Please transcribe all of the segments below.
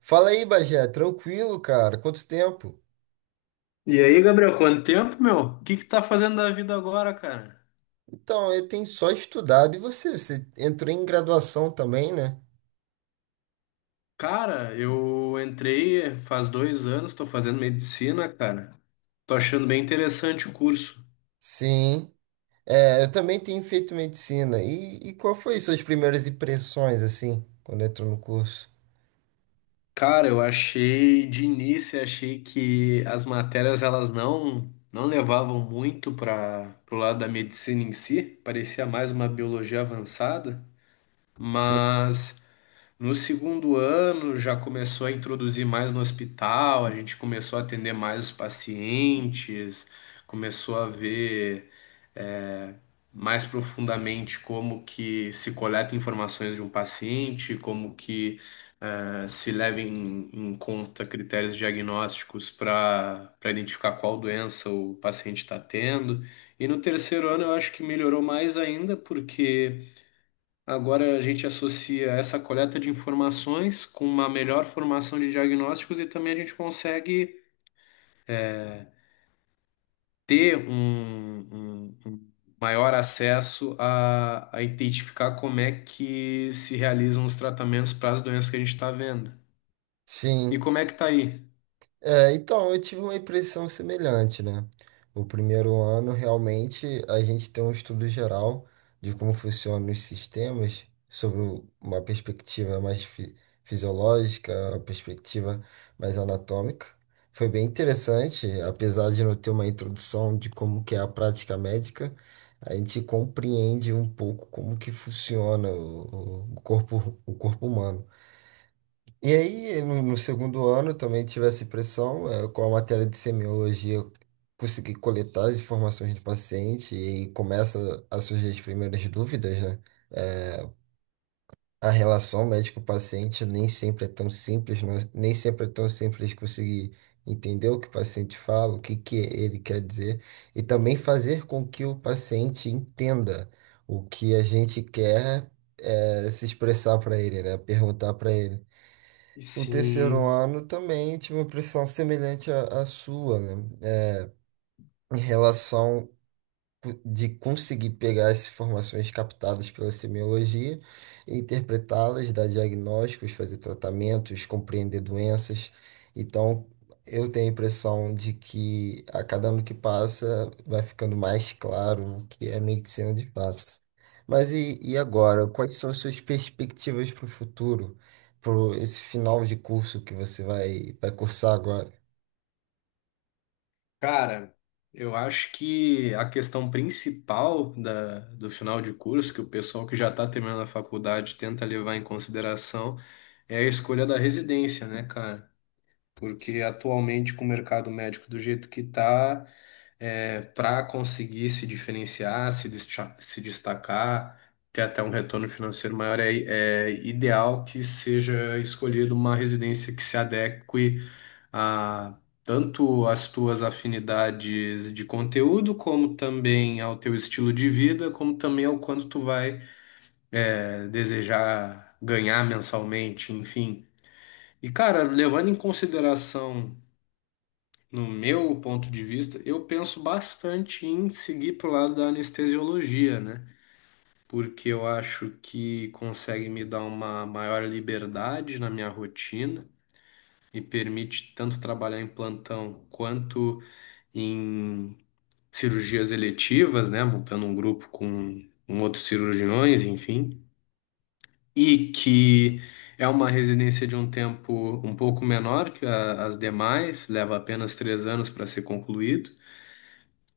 Fala aí, Bagé, tranquilo, cara? Quanto tempo? E aí, Gabriel, quanto tempo, meu? O que que tá fazendo da vida agora, cara? Então, eu tenho só estudado. E você? Você entrou em graduação também, né? Cara, eu entrei faz 2 anos, tô fazendo medicina, cara. Tô achando bem interessante o curso. Sim. É, eu também tenho feito medicina. E qual foi suas primeiras impressões, assim, quando entrou no curso? Cara, eu achei, de início, achei que as matérias, elas não levavam muito para pro lado da medicina em si. Parecia mais uma biologia avançada. Sim, Mas no segundo ano já começou a introduzir mais no hospital, a gente começou a atender mais os pacientes, começou a ver é, mais profundamente como que se coleta informações de um paciente, como que se leva em conta critérios diagnósticos para identificar qual doença o paciente está tendo. E no terceiro ano eu acho que melhorou mais ainda, porque agora a gente associa essa coleta de informações com uma melhor formação de diagnósticos e também a gente consegue ter um maior acesso a identificar como é que se realizam os tratamentos para as doenças que a gente está vendo. E sim. como é que tá aí? É, então, eu tive uma impressão semelhante, né? O primeiro ano, realmente, a gente tem um estudo geral de como funcionam os sistemas, sobre uma perspectiva fisiológica, uma perspectiva mais anatômica. Foi bem interessante, apesar de não ter uma introdução de como que é a prática médica, a gente compreende um pouco como que funciona o corpo, o corpo humano. E aí, no segundo ano, também tive essa impressão, com a matéria de semiologia, eu consegui coletar as informações do paciente e começa a surgir as primeiras dúvidas, né? Eh, A relação médico-paciente nem sempre é tão simples, nem sempre é tão simples conseguir entender o que o paciente fala, o que que ele quer dizer, e também fazer com que o paciente entenda o que a gente quer se expressar para ele, né? Perguntar para ele. O terceiro Sim. ano também tive uma impressão semelhante à sua, né? Em relação de conseguir pegar essas informações captadas pela semiologia, e interpretá-las, dar diagnósticos, fazer tratamentos, compreender doenças. Então, eu tenho a impressão de que a cada ano que passa vai ficando mais claro o que é medicina de fato. Mas e agora? Quais são as suas perspectivas para o futuro, para esse final de curso que você vai cursar agora? Cara, eu acho que a questão principal do final de curso, que o pessoal que já está terminando a faculdade tenta levar em consideração, é a escolha da residência, né, cara? Porque atualmente com o mercado médico do jeito que está, para conseguir se diferenciar, se destacar, ter até um retorno financeiro maior, é ideal que seja escolhida uma residência que se adeque a tanto às tuas afinidades de conteúdo, como também ao teu estilo de vida, como também ao quanto tu vai, desejar ganhar mensalmente, enfim. E, cara, levando em consideração no meu ponto de vista, eu penso bastante em seguir pro lado da anestesiologia, né? Porque eu acho que consegue me dar uma maior liberdade na minha rotina e permite tanto trabalhar em plantão quanto em cirurgias eletivas, né? Montando um grupo com outros cirurgiões, enfim. E que é uma residência de um tempo um pouco menor que as demais, leva apenas 3 anos para ser concluído.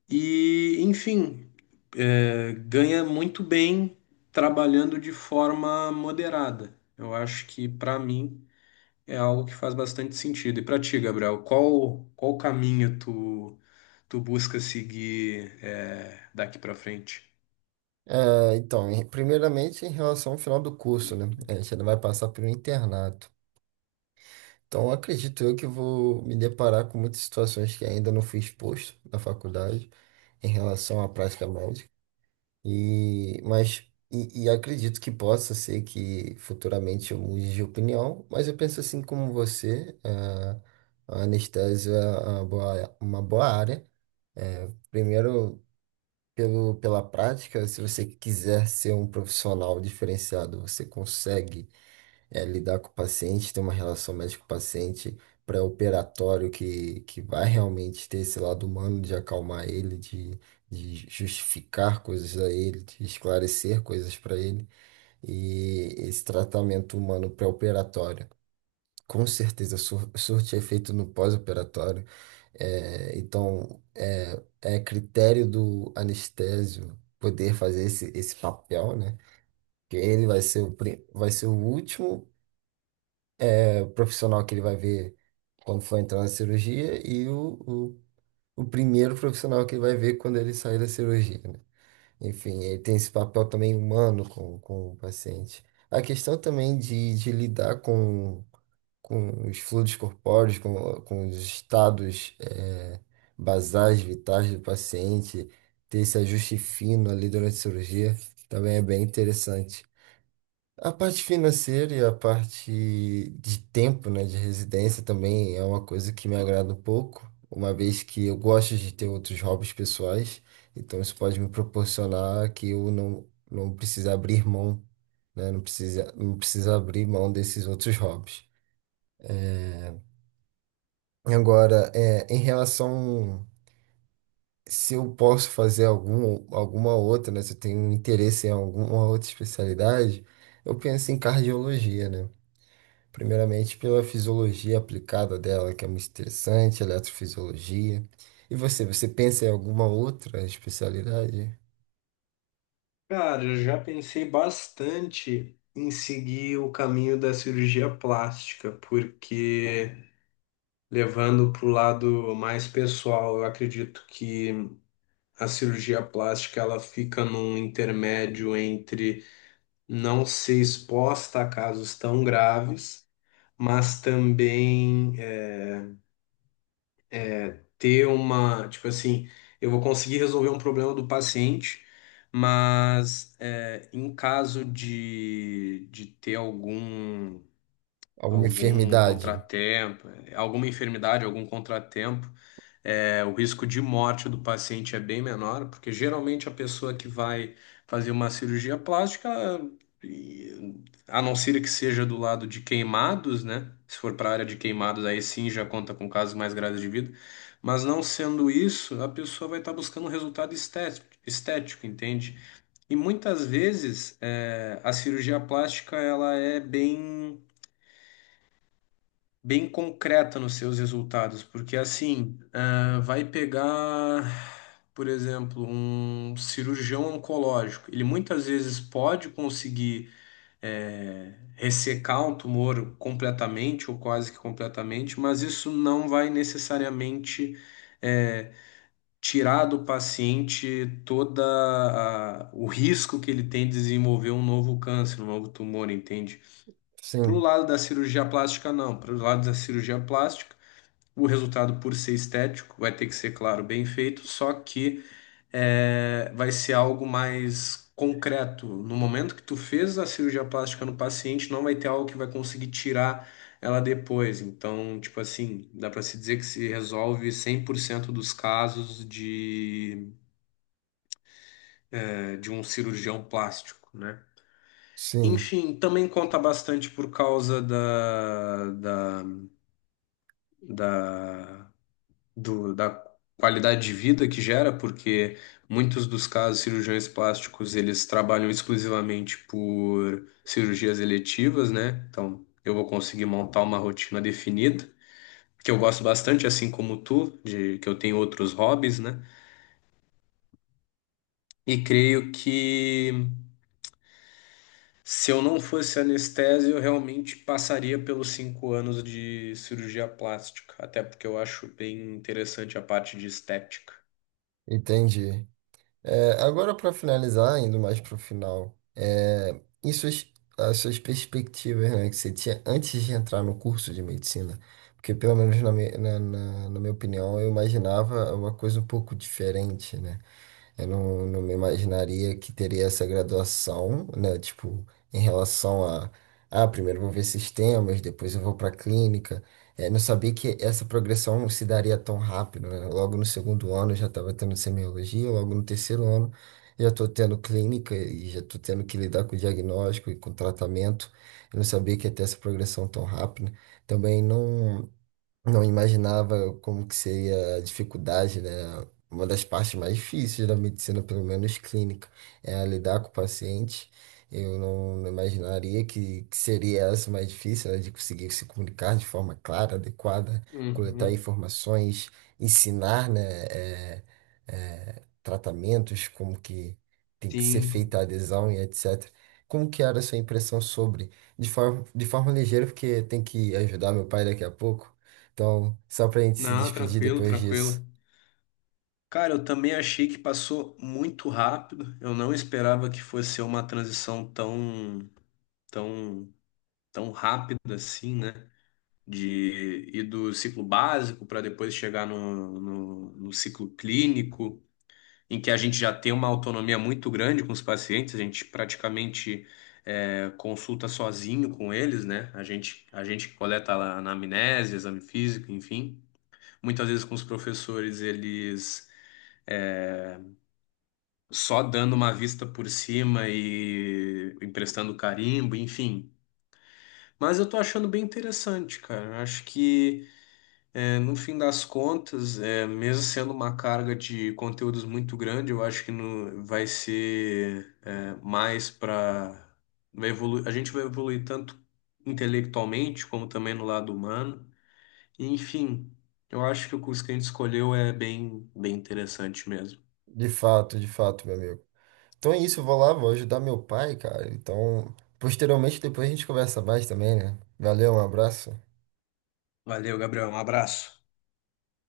E, enfim, ganha muito bem trabalhando de forma moderada. Eu acho que, para mim, é algo que faz bastante sentido. E para ti, Gabriel, qual caminho tu busca seguir, daqui para frente? É, então, primeiramente em relação ao final do curso, né? A gente ainda vai passar por um internato. Então, acredito eu que vou me deparar com muitas situações que ainda não fui exposto na faculdade em relação à prática médica. E, mas, e acredito que possa ser que futuramente eu mude de opinião, mas eu penso assim como você, a anestesia é uma boa área. É, primeiro, pela prática, se você quiser ser um profissional diferenciado, você consegue lidar com o paciente, ter uma relação médico-paciente pré-operatório que vai realmente ter esse lado humano de acalmar ele, de justificar coisas a ele, de esclarecer coisas para ele, e esse tratamento humano pré-operatório. Com certeza, surte efeito no pós-operatório. É, então, é, é critério do anestésio poder fazer esse papel, né? Que ele vai ser o, vai ser o último é, profissional que ele vai ver quando for entrar na cirurgia e o, o primeiro profissional que ele vai ver quando ele sair da cirurgia, né? Enfim, ele tem esse papel também humano com o paciente. A questão também de lidar com os fluidos corpóreos, com os estados basais, vitais do paciente, ter esse ajuste fino ali durante a cirurgia, também é bem interessante. A parte financeira e a parte de tempo, né, de residência também é uma coisa que me agrada um pouco, uma vez que eu gosto de ter outros hobbies pessoais, então isso pode me proporcionar que eu não precise abrir mão, né, não precisa abrir mão desses outros hobbies. Agora, é, em relação se eu posso fazer alguma outra, né? Se eu tenho um interesse em alguma outra especialidade, eu penso em cardiologia, né? Primeiramente pela fisiologia aplicada dela, que é muito interessante, eletrofisiologia. E você pensa em alguma outra especialidade? Cara, eu já pensei bastante em seguir o caminho da cirurgia plástica, porque levando para o lado mais pessoal, eu acredito que a cirurgia plástica ela fica num intermédio entre não ser exposta a casos tão graves, mas também ter uma, tipo assim, eu vou conseguir resolver um problema do paciente, mas em caso de ter algum Alguma algum enfermidade? contratempo, alguma enfermidade, algum contratempo, o risco de morte do paciente é bem menor, porque geralmente a pessoa que vai fazer uma cirurgia plástica, a não ser que seja do lado de queimados, né? Se for para a área de queimados, aí sim já conta com casos mais graves de vida. Mas não sendo isso, a pessoa vai estar buscando um resultado estético, estético, entende? E muitas vezes a cirurgia plástica ela é bem bem concreta nos seus resultados, porque assim, ah, vai pegar, por exemplo, um cirurgião oncológico, ele muitas vezes pode conseguir ressecar um tumor completamente ou quase que completamente, mas isso não vai necessariamente eh, tirar do paciente o risco que ele tem de desenvolver um novo câncer, um novo tumor, entende? Para o Sim, lado da cirurgia plástica, não. Para o lado da cirurgia plástica o resultado, por ser estético, vai ter que ser, claro, bem feito, só que vai ser algo mais concreto. No momento que tu fez a cirurgia plástica no paciente, não vai ter algo que vai conseguir tirar ela depois. Então, tipo assim, dá para se dizer que se resolve 100% dos casos de um cirurgião plástico, né? sim, Enfim, também conta bastante por causa da da qualidade de vida que gera, porque muitos dos casos, cirurgiões plásticos, eles trabalham exclusivamente por cirurgias eletivas, né? Então, eu vou conseguir montar uma rotina definida, que eu gosto bastante, assim como tu, de que eu tenho outros hobbies, né? E creio que se eu não fosse anestésio, eu realmente passaria pelos 5 anos de cirurgia plástica, até porque eu acho bem interessante a parte de estética. entendi. É, agora, para finalizar, indo mais para o final, é, e as suas perspectivas, né, que você tinha antes de entrar no curso de medicina? Porque, pelo menos na minha opinião, eu imaginava uma coisa um pouco diferente, né? Eu não me imaginaria que teria essa graduação, né? Tipo, em relação a, ah, primeiro eu vou ver sistemas, depois eu vou para clínica. É, não sabia que essa progressão se daria tão rápido, né? Logo no segundo ano eu já estava tendo semiologia, logo no terceiro ano já estou tendo clínica e já estou tendo que lidar com diagnóstico e com tratamento. Eu não sabia que ia ter essa progressão tão rápida. Também não. Não imaginava como que seria a dificuldade, né? Uma das partes mais difíceis da medicina, pelo menos clínica, é a lidar com o paciente. Eu não imaginaria que seria essa mais difícil, né? De conseguir se comunicar de forma clara, adequada, coletar Uhum, informações, ensinar, né? é, tratamentos, como que tem que ser sim. feita a adesão e etc. Como que era a sua impressão sobre, de forma ligeira, porque tem que ajudar meu pai daqui a pouco. Então, só pra gente se Não, despedir tranquilo, depois disso. tranquilo. Cara, eu também achei que passou muito rápido. Eu não esperava que fosse ser uma transição tão, tão, tão rápida assim, né? De ir do ciclo básico para depois chegar no ciclo clínico, em que a gente já tem uma autonomia muito grande com os pacientes, a gente praticamente consulta sozinho com eles, né? A gente coleta lá anamnese, exame físico, enfim. Muitas vezes com os professores, eles só dando uma vista por cima e emprestando carimbo, enfim. Mas eu tô achando bem interessante, cara. Acho que, no fim das contas, mesmo sendo uma carga de conteúdos muito grande, eu acho que no, vai ser, é, mais para vai evolu- a gente vai evoluir tanto intelectualmente como também no lado humano. Enfim, eu acho que o curso que a gente escolheu é bem, bem interessante mesmo. De fato, meu amigo. Então é isso, eu vou lá, vou ajudar meu pai, cara. Então, posteriormente, depois a gente conversa mais também, né? Valeu, um abraço. Valeu, Gabriel. Um abraço.